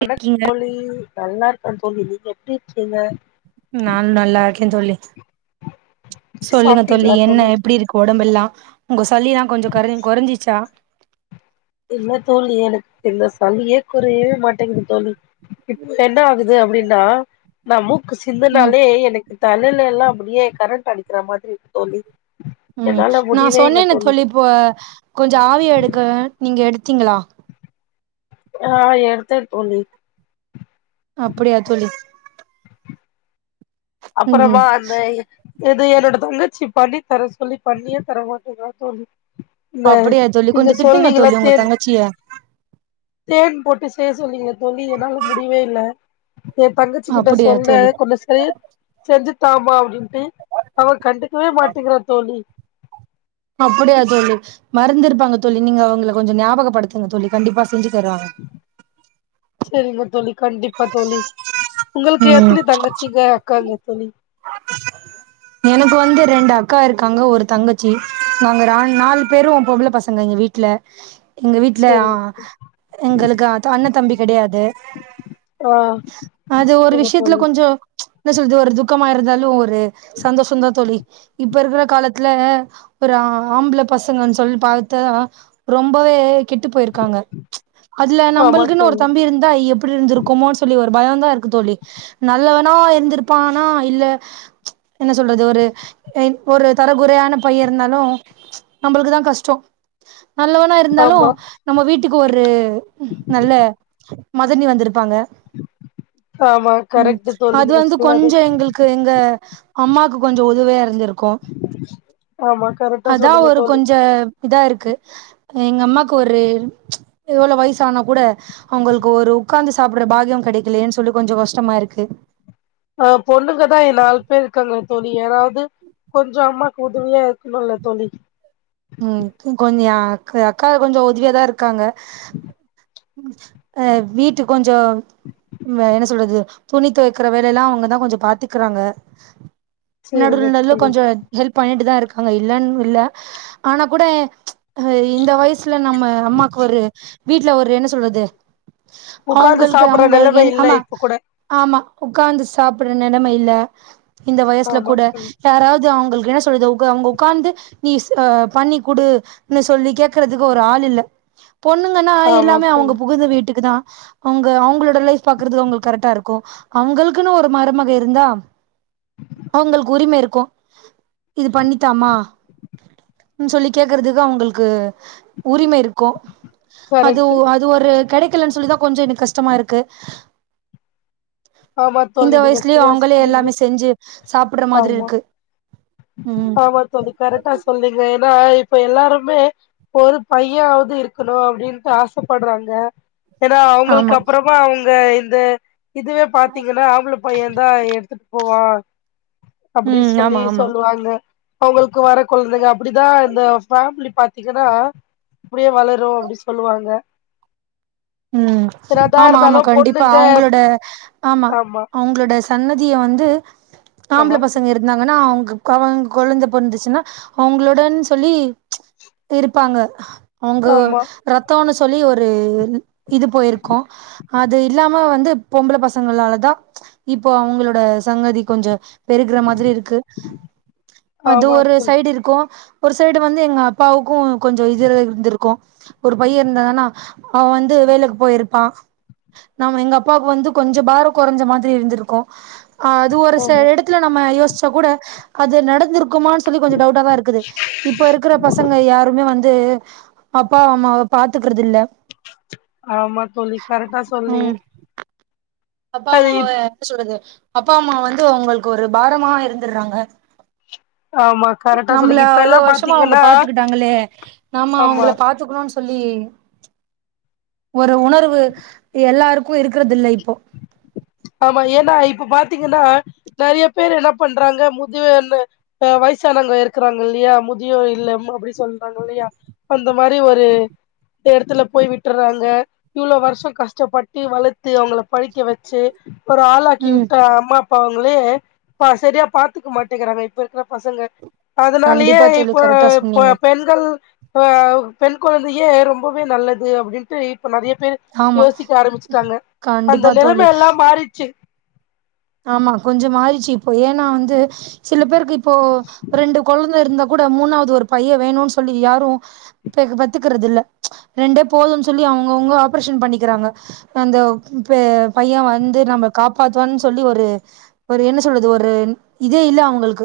வனக் இருக்கீங்க தோழி நல்லா இருக்க தோழி நீங்க எப்டி இருக்கீங்க நானு நல்லா இருக்கே தோழி சொல்லுங்க தோழி என்ன எப்டி இருக் கொடம்பெல்லா உங்க சளில்லா கொஞ்சோ கர கொறஞ்சிச்சா இல்ல தோழி எனக்கு இந்த சளியே கொறையவே மாட்டேங்குது தோழி இப்ப என்ன ஆகுது அப்டின்னா நம்முக் ம் சிந்தனாலே எனக்கு தலைல எல்லா அப்படியே கரண்ட் அடிக்கிற மாதிரி இருக்கு தோழி என்னால முடியவே இல்ல தோழி இப்ப கொஞ்சோ ஆவிய எடுக்க நீங்க எடுத்தீங்களா ஆ எடுத்த தோழி அப்படியா தோழி ம் அப்புறமா ம் அந்த எது என்னோட தங்கச்சி பண்ணி தர சொல்லி பண்ணியே தர மாட்டேங்றா தோழி இந்த அப்டியா தோழி நீங்க கொஞ்சோ திட்டுங்க சொல்லீங்கல்ல தோழி உங்க தேன் தங்கச்சிய தேன் போட்டு செய்ய சொன்னீங்க தோழி என்னால முடிவே இல்ல எ தங்கச்சிக்கிட்ட அப்டியா சொன்ன தோழி கொஞ்சோ செ செஞ்சுதாமா அப்டின் டு அவ கண்டுக்கவே மாட்டங்கிறா தோழி அப்படியா தோழி மறந்துருப்பாங்க தோழி நீங்க அவங்கள கொஞ்சோ ஞாபகப்படுத்துங்க தோழி கண்டிப்பா செஞ்சு தருவாங்க செரிங்க தோழி கண்டிப் ப்பா தோழி உங்களுக்கு ம் எத்தன தங்கச்சிங்க அக்காங்க தோழி எனக்கு வந்து ரெண்டு அக்கா இருக்காங்க ஒரு தங்கச்சி நாங்க நா நாலு பேரு பொம்பள பசங்க அங்க எங்க வீட்ல எங்க வீட்ல ஆ செரிங்க ஆ எங்களுக்கு அண்ண தம்பி கெடையாது ஆ அது ஒரு செரிங்க விஷயத்துல தோழி கொஞ்சோ என்ன சொல்து ஒரு துக்கமா இருந்தாலு ஒரு சந்தோஷந்தா தோழி இப்ப இருக்கிற கால த்ல ஒரு ஆம்பள பசங்கன் சொல்லி பாத்தா ரொம்பவே கெட்டு போய்ருக்காங்க அதுல ஆமா நம்பளுக்குன் ஒரு தோழி தம்பி இருந்தா எப்டி இருந்திருக் குமோன்னு சொல்லி ஒரு பயந்தா இருக்கு தோழி நல்லவனா இருந்திருப்பானா இல்ல என்ன சொல்றது ஒரு என் ஒரு தரகுறையான பயே இருந்தாலு நம்மளுக்குதா கஷ்டோ நல்லவனா இருந்தாலு ஆமா நம்ம வீட்டுக்கு ஒரு நல்ல மதனி வந்துரு ப்பாங்க ஆமா ம் கரெக்ட் தோழி அது நீங்க வந்து சொன்னது கொஞ்சோ எங்களுக் கு எங்க அம்மாக்கு கொஞ்சோ உதவியா இருந்திரு க்கு ஆமா கரெக்டா அதா சொன்னீங்க ஒரு தோழி கொஞ்ச இதா இருக்கு எங்க அம்மாக்கு ஒரு எவ்வளோ வயசானா கூட அவுங்களுக்கு ஒரு உக்காந்து சாப்புற்ற பாக்கியோ கெடைக்கலயேன் சொல்லி கொஞ்சோ கஷ்டமா இருக்கு அ பொண்ணுங்க தா எ நாலு பேர் இருக்காங்க தோழி யாராவது கொஞ்சோ அம்மாக்கு உதவியா இருக்கணுல தோழி ம் கொஞ்சோ எ அக் அக்கா கொஞ்சோ உதவியாதா இருக்காங்க ம் அ வீட்டுக் கொஞ்சோ வே என்ன சொல்றது துணி தொவைக்கற வேலேலா அவுங்க தா கொஞ்சோ பாத்துக்குறாங்க நடுல செரிங்க நடுல தோழி கொஞ்ச ஹெல்ப் பண்ணிட்டு தா இருக்காங்க இல்லன்னு இல்ல ஆனா கூட ஹ இந்த வயசுல நம்ம அம்மாக்கு ஒரு வீட்ல ஒரு என்ன சொல்றது உக்காந்து அவுங்களுக்கு சாப்புட்ற அவுங்க நெலம என் இல்ல ஆமா இப்ப கூட ஆமா உக்காந்து சாப்புற்ற நெலம இல்ல இந்த வயசுல ஆமா கூட தோழி யாராவது அவுங்களுக்கு என்ன சொல்றது உக்கா அவுங்க உக்காந்து நீ சா பண்ணி குடுன்னு சொல்லி கேக்குறதுக்கு ஒரு ஆள் இல்ல பொண்ணுங்கனா ஆமா எல்லாமே அவுங்க தோழி புகுந்த வீட்டுக்கு தா அவுங்க அவுங்களோட லைஃப் பாக்குறது அவுங்களுக் கரெக்டா இருக்கு அவுங்களுக்குன்னு ஒரு மருமக இருந்தா அவுங்களுக்கு உரிம இருக்கு இது பண்ணித்தாமா னு சொல்லி கேக்குறதுக்கு அவுங்களுக்கு உரிம இருக்கு அது உ கரெக்ட்டு அது அது ஒரு கெடைக்கலன் சொல்லிதா கொஞ்சோ எனக் கஷ்டமா இருக்கு ஆமா இந்த தோழி நீங்க வயசுலயு சரியா அவுங்களே சொன்னீங்க எல்லாமே செஞ்சு சாப்புட்ற மாதிரி ஆமா இருக்கு ம் ஆமா தோழி கரெக்டா சொன்னீங்க ஏனா இப்ப எல்லாருமே ஒரு பையனாவது இருக்கணு அப்டின்ட்டு ஆசப்பட்றாங்க ஏனா ஆமா அவுங்களுக்கப்பறமா அவுங்க இந்த இதுவே பாத்தீங்கன்னா ஆம்பள பையேந் தா எடுத்துட்டு போவா அப்புடி ம் ஆமா சொல்லி ஆமா சொல்லுவாங்க அவுங்களுக்கு வர கொழந்தைங்க அப்டிதா இந்த ஃபேமிலி பாத்தீங்கன்னா அப்டியே வளரு அப்டி சொல்லுவாங்க ம் என்னதா ஆமா ஆமா இருந்தாலு கண்டிப்பா பொண்ணுங்க அவுங்களோட ஆமா அவுங்களோட சன்னதிய வந்து ஆம்பள ஆமா பசங்க இருந்தாங்கன்னா அவுங்க அவங்க கொழந்த பொறந்துச்சுன்னா அவுங்களுடன் சொல்லி இருப்பாங்க அவுங்க ஆமா ரத்தோனு சொல்லி ஒரு இது போயிருக்கு அது இல்லாம வந்து பொம்பள பசங்களாலதா இப்ப அவுங்களோட சங்கதி கொஞ்ச பெருகுற மாதிரி இருக்கு அது ஆமா ஒரு தோழி சைடு இருக்கு ஒரு சைடு வந்து எங்க அப்பாவுக்கு கொஞ்சோ இதுல இருந்துருக்கு ஒரு பையே இருந்தானானா அவெ வந்து வேலக்கு போயிருப்பா நாம எங்க அப்பாவுக்கு வந்து கொஞ்சொ பாரொ கொறஞ்ச மாரி இருந்துருக்கு அ அது ஒரு ஆமா செல எடத்துல நம்ம யோசிச்சா கூட அது நடந்திருக் க்மானு சொல்லி கொஞ்சோ டவுட்டா தா இருக்குது இப்ப இருக்கிற பசங்க யாருமே வந் து அப்பா அம்மாவ பாத்துக்கிறதுல்ல ஆமா தோழி கரெக்டா சொல்றீங்க ம் அப்பா அம்மாவ என்ன சொல்றது அப்பா அம்மா வந்து ஒங்களுக்கு ஒரு பாரமா இருந்துர்றாங்க ஆமா கரெக்டா நம்மள சொன்னீங்க இப்ப அவ்வளோ எல்லா வருஷமா அவுங்க பாத்தீங்கன்னா பாத்துக்கிட்டாங்களே நாம ஆமா அவுங்கள பாத் த்துக்கனுன் சொல்லி ஒரு உணர்வு எல்லாருக் க்கு இருக்கறதில்ல இப்போ ஆமா ஏன்னா இப்ப பாத்தீங்கனா நெறைய பேரு என்ன பண்றாங்க முதியோர் இல்ல அ வயசானங்க இருக்குறாங்க இல்லயா முதியோ இல்லம் அப்டி சொல்றாங்க இல்லயா அந்த மாரி ஒரு இந்த எடத்துல போயி விட்றாங்க இவ்ளோ வருஷோ கஷ்டப்பட்டு வளத்து அவுங்கள படிக்க வச்சு ஒரு ஆளாக்கி ம் விட்ட அம்மா அப்ப அவுங்களே சரியா பாத்துக்க மாட்டங்றாங்க இப்ப இருக்கிற பசங்க அதனாலயே கண்டிப்பா தோழி இப்போ கரெக்டா இப்போ சொன்னீங்க பெண் கள் அ பெண் கொழந்தயே ரொம்பவே நல்லது அப்டின்ட்டு இப்ப நெறைய பேரு ஆமா யோசிக்க ஆரம்பிச்சுட்டாங்க அந்த கண்டிப்பா தோழி நிலைமையெல்லா மாறிச்சு ஆமா கொஞ்ச மாறிச்சு இப்போ ஏன்னா வந்து சில பேருக்கு இப்போ ரெண்டு கொழந்த இருந்தா கூட மூணாவது ஒரு பைய வேணுன்னு சொல்லி யாரும் பேக் பெத்துக்கறது இல்ல ரெண்டே போதுன்னு சொல்லி அவுங்கவுங்க ஆப்ரேஷன் பண்ணிக்கிறாங்க அந்த பே பைய வந்து நம்ம காப்பாத்துவான் சொ சொல்லி ஒரு ஒரு என்ன சொல்றது ஒரு இதே இல்ல அவுங்களுக்கு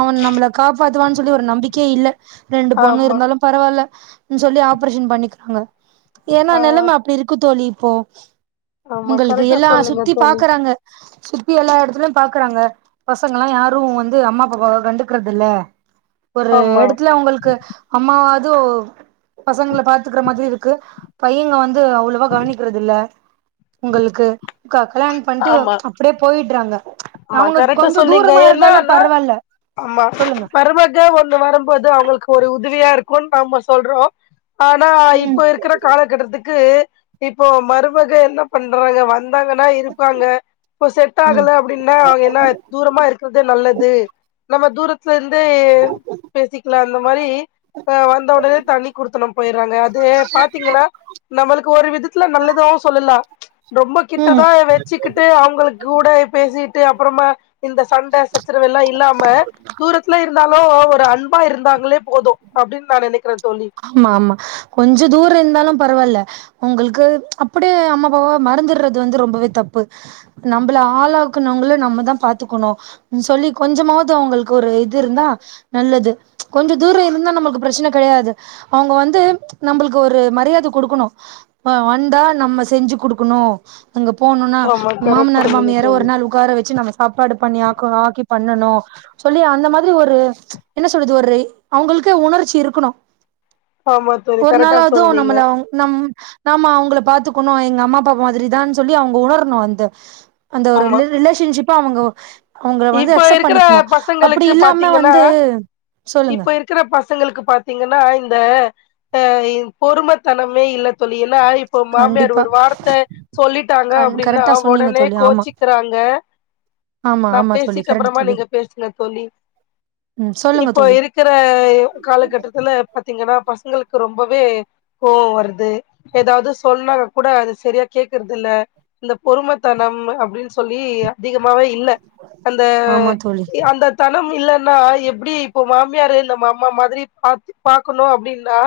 அவன் நம்மள காப்பாத்துவான் சொல்லி ஒரு நம்பிக்கையே இல்ல ரெண்டு பொண்ணு ஆமா இருந்தாலும் பரவால்ல சொல்லி ஆப்ரேஷன் பண்ணிக்கிறாங்க ஏன்னா ஆ நெலம அப்டி இருக்கு தோழி இப்போ ஆமா ஒங்களுக்கு கரெக்டா எல்லா சொன்னீங்க சுத்தி தோழி பாக்குறாங்க சுத்தி எல்லா எடத்துலயு பாக்குறாங்க பசங்கல்லா யாரும் வந்து அம்மா அப்பாவ கண்டுக்கிறதுல்ல ஒரு ஆமா எடத்துல ஒங்களுக்கு அம்மாவாது ஒ பசங்கள பாத்துக்கற மாதிரி இருக்கு பையங்க வந்து அவ்ளவா கவனிக்கிறதுல்ல உங்களுக்கு க கல்யாணம் பண்ட்டு ஆமா அப்டியே போயிட்றாங்க ஆமா அவுங்க கரெக்டா கொஞ்சோ சொன்னீங்க தூரமா இருந்தாலும் என்னன்னா பரவாயில்ல ஆமா மருமக ஒண்ணு வரும்போது அவுங்களுக்கு ஒரு உதவியா இருக்கும் நாம சொல்றோ ஆனா ம் இப்போ இருக்கிற காலகட்டத்துக்கு இப்போ மருமக என்ன பண்றாங்க வந் வந்தாங்கனா இருப்பாங்க இப்ப செட் ம் ஆகல அப் அப்டினா அவுங்க என்ன தூரமா இருக்கறதே நல்லது நம்ம தூரத் லருந்தே பேசிக்லா அந்த மாரி அ வந்த உடனே தனி குடுத்தனம் போயிர்றாங்க அது பாத்தீங்கனா நம்மளுக்கு ஒரு விதத்துல நல்லதாவு சொல்லலா ரொம்ப ம் கிட்டதா வச்சுக்கிட்டு அவுங்களுக் கூட பேசிட்டு அப்புறமா இந்த சண்ட சச்சரவெல்லா இல்லாம தூரத்துல இருந்தாலும் ஒரு அன்பா இருந்தாங்களே போதும் அப்டின் நா நெனைக்கிற தோழி ஆமா ஆமா கொஞ்ச தூர இருந்தாலும் பரவாயில்ல உங்களுக்கு அப்டியே அம்மா அப்பாவ மறந்துர்றது வந்து ரொம்பவே தப்பு நம்மள ஆளாக்கனவுங்கள நம்ம தா பாத்துக்கணு சொல்லி கொஞ்சமாவது அவுங்களுக்கு ஒரு இது இருந்தா நல்லது கொஞ்ச தூர இருந்தா நம்மளுக்கு பிரச்சன கெடையாது அவங்க வந்து நம்மளுக்கு ஒரு மரியாத குடுக்கணும் வந்தா நம்ம செஞ்சு குடுக்கணும் அங்க போனும்னா ஆமா கரெக்டா மாமனார் சொன்னீங்க மாமியார் ஒரு தோழி நாள் உகார வச்சு நம்ம சாப்பாடு பண்ணி ஆக்கனும் ஆக்கி பண்ணணும் சொல்லி அந்த மாதிரி ஒரு என்ன சொல்றது ஒரு அவங்களுக்கே உணர்ச்சி இருக்கணும் ஆமா தோழி ஒரு கரெக்டா நாளாவது சொன்னீங்க நம்மள நம் நாம அவங்கள பாத்துக்கணும் எங்க அம்மா அப்பா மாதிரி தான்னு சொல்லி அவங்க உணரணும் அந்த அந்த ஒரு ஆமா ரி ரிலேஷன்ஷிப் அவங்க அவங்க வந்து இப்ப அக்சப்ட் இருக்கிற பண்ணிக்கணும் அப்டி பசங்களுக்கு இல்லாம பாத்தீங்கன்னா வந்து சொல்லுங்க இப்ப இருக்கிற பசங்களுக்கு பாத்தீங்கன்னா இந்த அ பொறுமத்தனமே இல்ல தோழி என்னா ஆய் இப்ப மாமியார் கண்டிப்பா ஒரு வார்த்த சொல்லிட்டாங்க கண் அப்டின்னா கரெக்டா சொன்னீங்க உடனே தோழி ஆமா கோச்சிக்கிறாங்க ஆமா நான் ஆமா தோழி பேசிட்ட கரெக்ட் அப்பறமா தோழி நீங்க பேசுங்க தோழி ம் சொல்லுங்க இப்போ தோழி இருக் இருக்கிற காலகட்டத்துல பாத்தீங்கன்னா பசங்களுக்கு ரொம்பவே கோபம் வரது ஏதாவது சொல்லன்னாங்க கூட அது சரியா கேக்குறது இல்ல இந்த பொறுமத்தனம் அப்டின்னு சொல்லி அதிகமாவே இல்ல அந்த ஆமா தோழி எ அந்த தனம் இல்லைன்னா எப்டி இப்போ மாமியாரு நம்ம அம்மா மாதிரி பாத்து பாக்கணும் அப்டின்னா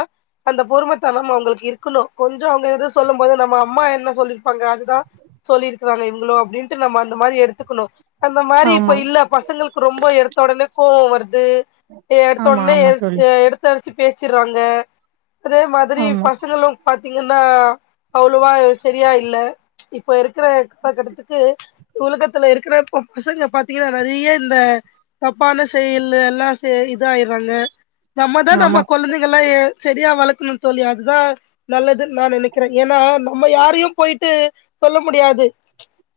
அந்த பொறுமத்தனம் அவங்களுக்கு இருக்கணும் கொஞ்சோ அவங்க எதோ சொல்லும் போது நம்ம அம்மா என்ன சொல்லியிருப்பாங்க அதுதான் சொல்லியிருக்காங்க இவங்களு அப்டின்ட்டு நம்ம அந்த மாரி எடுத்துக்கணும் அந்த மாரி இப்ப ஆமா இல்ல பசங்களுக்கு ரொம்ப எடுத்த உடனே கோவம் வருது எடுத்த ஆமா உடனே ஆமா எ தோழி எடுத்தடிச்சு பேசிடுறாங்க அதே மாதிரி ஆமா பசங்களும் பாத்தீங்கன்னா அவ்ளோவா செரியா இல்ல இப்ப இருக்கிற காலகட்டத்துக்கு உலகத்துல இருக்கிற இப்ப பசங்க பாத்தீங்கன்னா நறைய இந்த தப்பான செயல் எல்லாம் இதா ஆய்றாங்க நம்மதான் நம்ம ஆமா குழந்தைகள்லா செரியா வளர்க்கணும்னு தோழி அதுதான் நல்லதுன்னு நான் நினைக்கிறேன் ஏன்னா நம்ம யாரையும் போயிட்டு சொல்ல முடியாது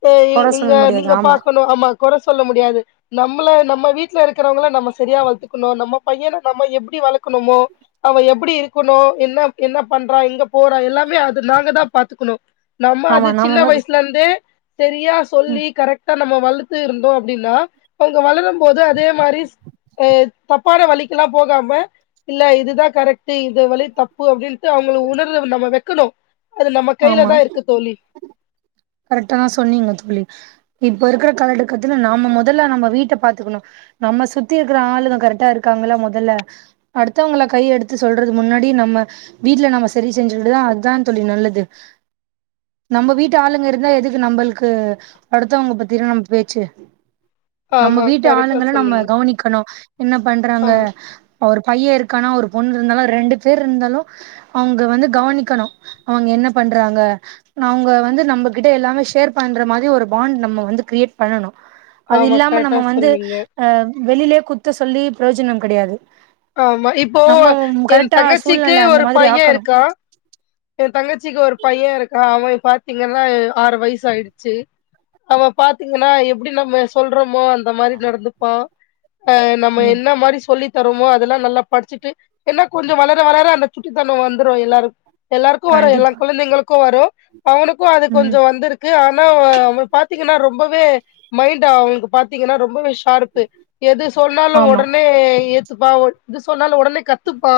எ கொற சொல்ல இங்க முடியாது நீங்க ஆமா பாக்கணும் ஆமா குற சொல்ல முடியாது நம்மள நம்ம வீட்ல இருக்கிறவங்கள நம்ம சரியா வளர்த்துக்கணும் நம்ம பையனை நம்ம எப்டி வளக்கணுமோ அவ எப்டி இருக்கணும் என்ன என்ன பண்றா இங்க போறா எல்லாமே அது நாங்கதான் பாத்துக்கணும் நம்ம ஆமா அது சின்ன நாம தா வயசுல இருந்தே செரியா ம் சொல்லி கரெக்ட் நம்ம வளர்த்து இருந்தோம் அப்டின்னா அவங்க வளரும் போது அதே மாரி ஆ தப்பான வலிக்கலாம் போகாம இல்ல இதுதான் கரெக்ட் இது வழி தப்பு அப்டின்ட்டு அவங்கள உணர்ர நம்ம வைக்கணும் அது நம்ம கைய்ல ஆமா தான் இருக்கு தோழி கரெக்டா தான் சொன்னீங்க தோழி இப்ப இருக்கிற கால கட்டத்துல நாம முதல்ல நம்ம வீட்ட பாத்துக்கணும் நம்ம சுத்தி இருக்கிற ஆளுங்க கரெக்டா இருக்காங்களா முதல்ல அடுத்தவங்கள கை எடுத்து சொல்றது முன்னாடி நம்ம வீட்ல நம்ம செரி செஞ்சிட்டுதான் அதுதான் தோழி நல்லது நம்ம வீட்டு ஆளுங்க இருந்தா எதுக்கு நம்மளுக்கு அடுத்தவங்க பத்தின நம்ம பேச்சு நம்ம ஆமா வீட்டு கரெக்டா ஆளுங்கள நம்ம சொன்னீங்க கவனிக்கணும் என்ன பண்றாங்க ஆமா ஒரு பையன் இருக்கானா ஒரு பொண்ணு இருந்தாலும் ரெண்டு பேர் இருந்தாலும் அவுங்க வந்து கவனிக்கணும் அவுங்க என்ன பண்றாங்க அவ்ங்க வந்து நம்பகிட்ட எல்லாமே ஷேர் பண்ற மாரி ஒரு பாண்ட் நம்ம வந்து கிரியேட் பண்ணனு அது ஆமா இல்லாம கரெக்டா நம்ம வந்து சொன்னீங்க. அ வெளிலே குத்த சொல்லி ப்ரோஜனம் கடையாது ஆமா இப்போ ஏ தங்கச்சிக்கு சூழ்நிலை அந்த ஒரு மாதிரி பைய ஆக்கணும் இருக்கா ஏ தங்கச்சிக்கு ஒரு பைய இருக்க அவ பாத்தீங்கன்னா ஆறு வய்சு ஆயிட்ச்சு அவ பாத்தீங்கன்னா எப்டி நம்ம சொல்றோமோ அந் அந்த மாரி நடந்துப்பா அ நம்ம ம் என்ன மாரி சொல்லி தரோமோ துல்லா நல்லா பட்ச்சிட்டு ஏன்னா கொஞ்ச வளர வளர அந்த சுட்டித்தண வந்துரு எல்லாருக் எல்லாருக்கு வரு எல்லா கண்டிப்பா குழந்தைங்களுக்கு வரு அவுனுக்கு அது கொஞ்ச ம் வந்துருக் கு ஆனா அவ அவ பாத்தீங்கன்னா ரொம்பவே மைண்ட்டு அவுங்ளுக்கு பாத்தீங்கனா ரொம்பவிஷ் பார்ப்பு எது சொன்னாலு ஆமா ஒடனே ஏத்துப்பா இது சொன்னாலு ஒடனே கத்துப்பா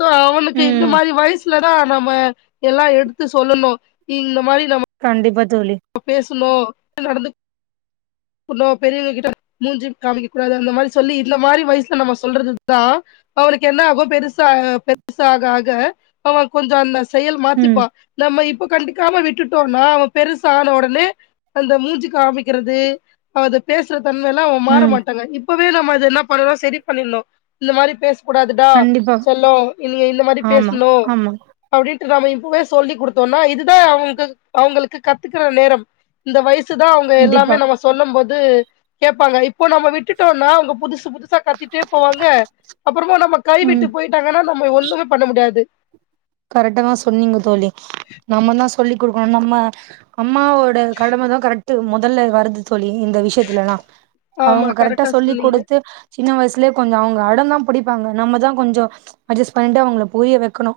சோ அவனுக்கு இந்த ம் மாரி வய்ஸ் இல்லனா நம்ம எல்லா எடுத்து சொல்லணு இ இந்த மாரி நம்ம கண்டிப்பா தோழி பேசும்போ நடந்து குனு பெரியவுங்க கிட்ட மூஞ்சி காமிக்க கூடாது அந்த மாரி சொல்லி இந்த மாரி வய்ல நம்ம சொல்றதுதா அவுனுக் என்ன ஆகு பெருசா பெருசா ஆக ஆக அவ கொஞ்சோ அந்த செயல் ம் மாத்திப்பா நம்ம இப்ப கண்டிக்காம விட்டுட்டோன்னா அவ பெருச ஆண ஒடனே அந்த மூஞ்சு காமிக்கிறது அத பேசுற தன்மைல்ல அவ மாற ம் மாட்டாங்க இப்பவே நம்ம அத என்ன பண்ணுனா செரி பண்ணிட்னு இந்த மாரி பேஸ் கூடாதுடா கண்டிப்பா செல்லோ இங்க இந்த மாரி ஆமா பேஸ்ணு ஆமா அப்டின்ட்டு நாம இப்பவே சொல்லி்டுத்தோன்னா இதுதா அவுங்குள்க்கு அவுங்களுக்கு கத்துக்கற நேரம் இந்த வய்சு தா அவுங்க எல்லாமே கண்டிப்பா நம்ம சொல்லம்போது கேப்பாங்க இப்போ நம்ம விட் ட்டுட்டோனா அவ்ங்க புதுசு புதுசா கத்திட்டே போவாங்க அப்புறமோ நம்ம ம் கைவிட்டு போயிட் ட்டாங்கனா நம்ம ஒன்னுமே பண்ண முட்யாது கரெட்டாதா சொன்னீங்க தோழி நாம்மதா சொல்லி் குடுக்குணு நம்ம அம்மாவோட கடமைதா கரெக்ட் மொதல்ல வரது தோழி இந்த விஷ்யத்துலல்லா ஆமா கவுங்கு கரெக்டா சொல்லி் சொன்னீங்க குடுத்து சின்ன வய்சுலே கொஞ்ச அவுங்க அடந்தா புடிப்பாங்க நம்ம தா கொஞ்சோ அஜஸ்ட் பண்ணிட்டு அவுங்ள புரிய வக்கணு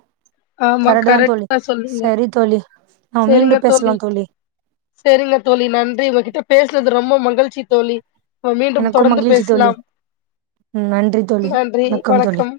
ஆமா கரெக்டடா சொல்றிங்க சரி தோழி நாம் செரிங்க மீண்டும் தோல்வி பேசலாம் தோழி செரிங்க தோழி நன்றி உங்ககிட்ட பேஸ்னது ரொம்ப மகழ்ச்சி தோழி இப்ப மீண்டும் எனக்கும் தொடர்ந்து மகிழ்ச்சி தோழி பேஸ்லாம் ம் நன்றி தோழி நன்றி தோழி வணக்கம்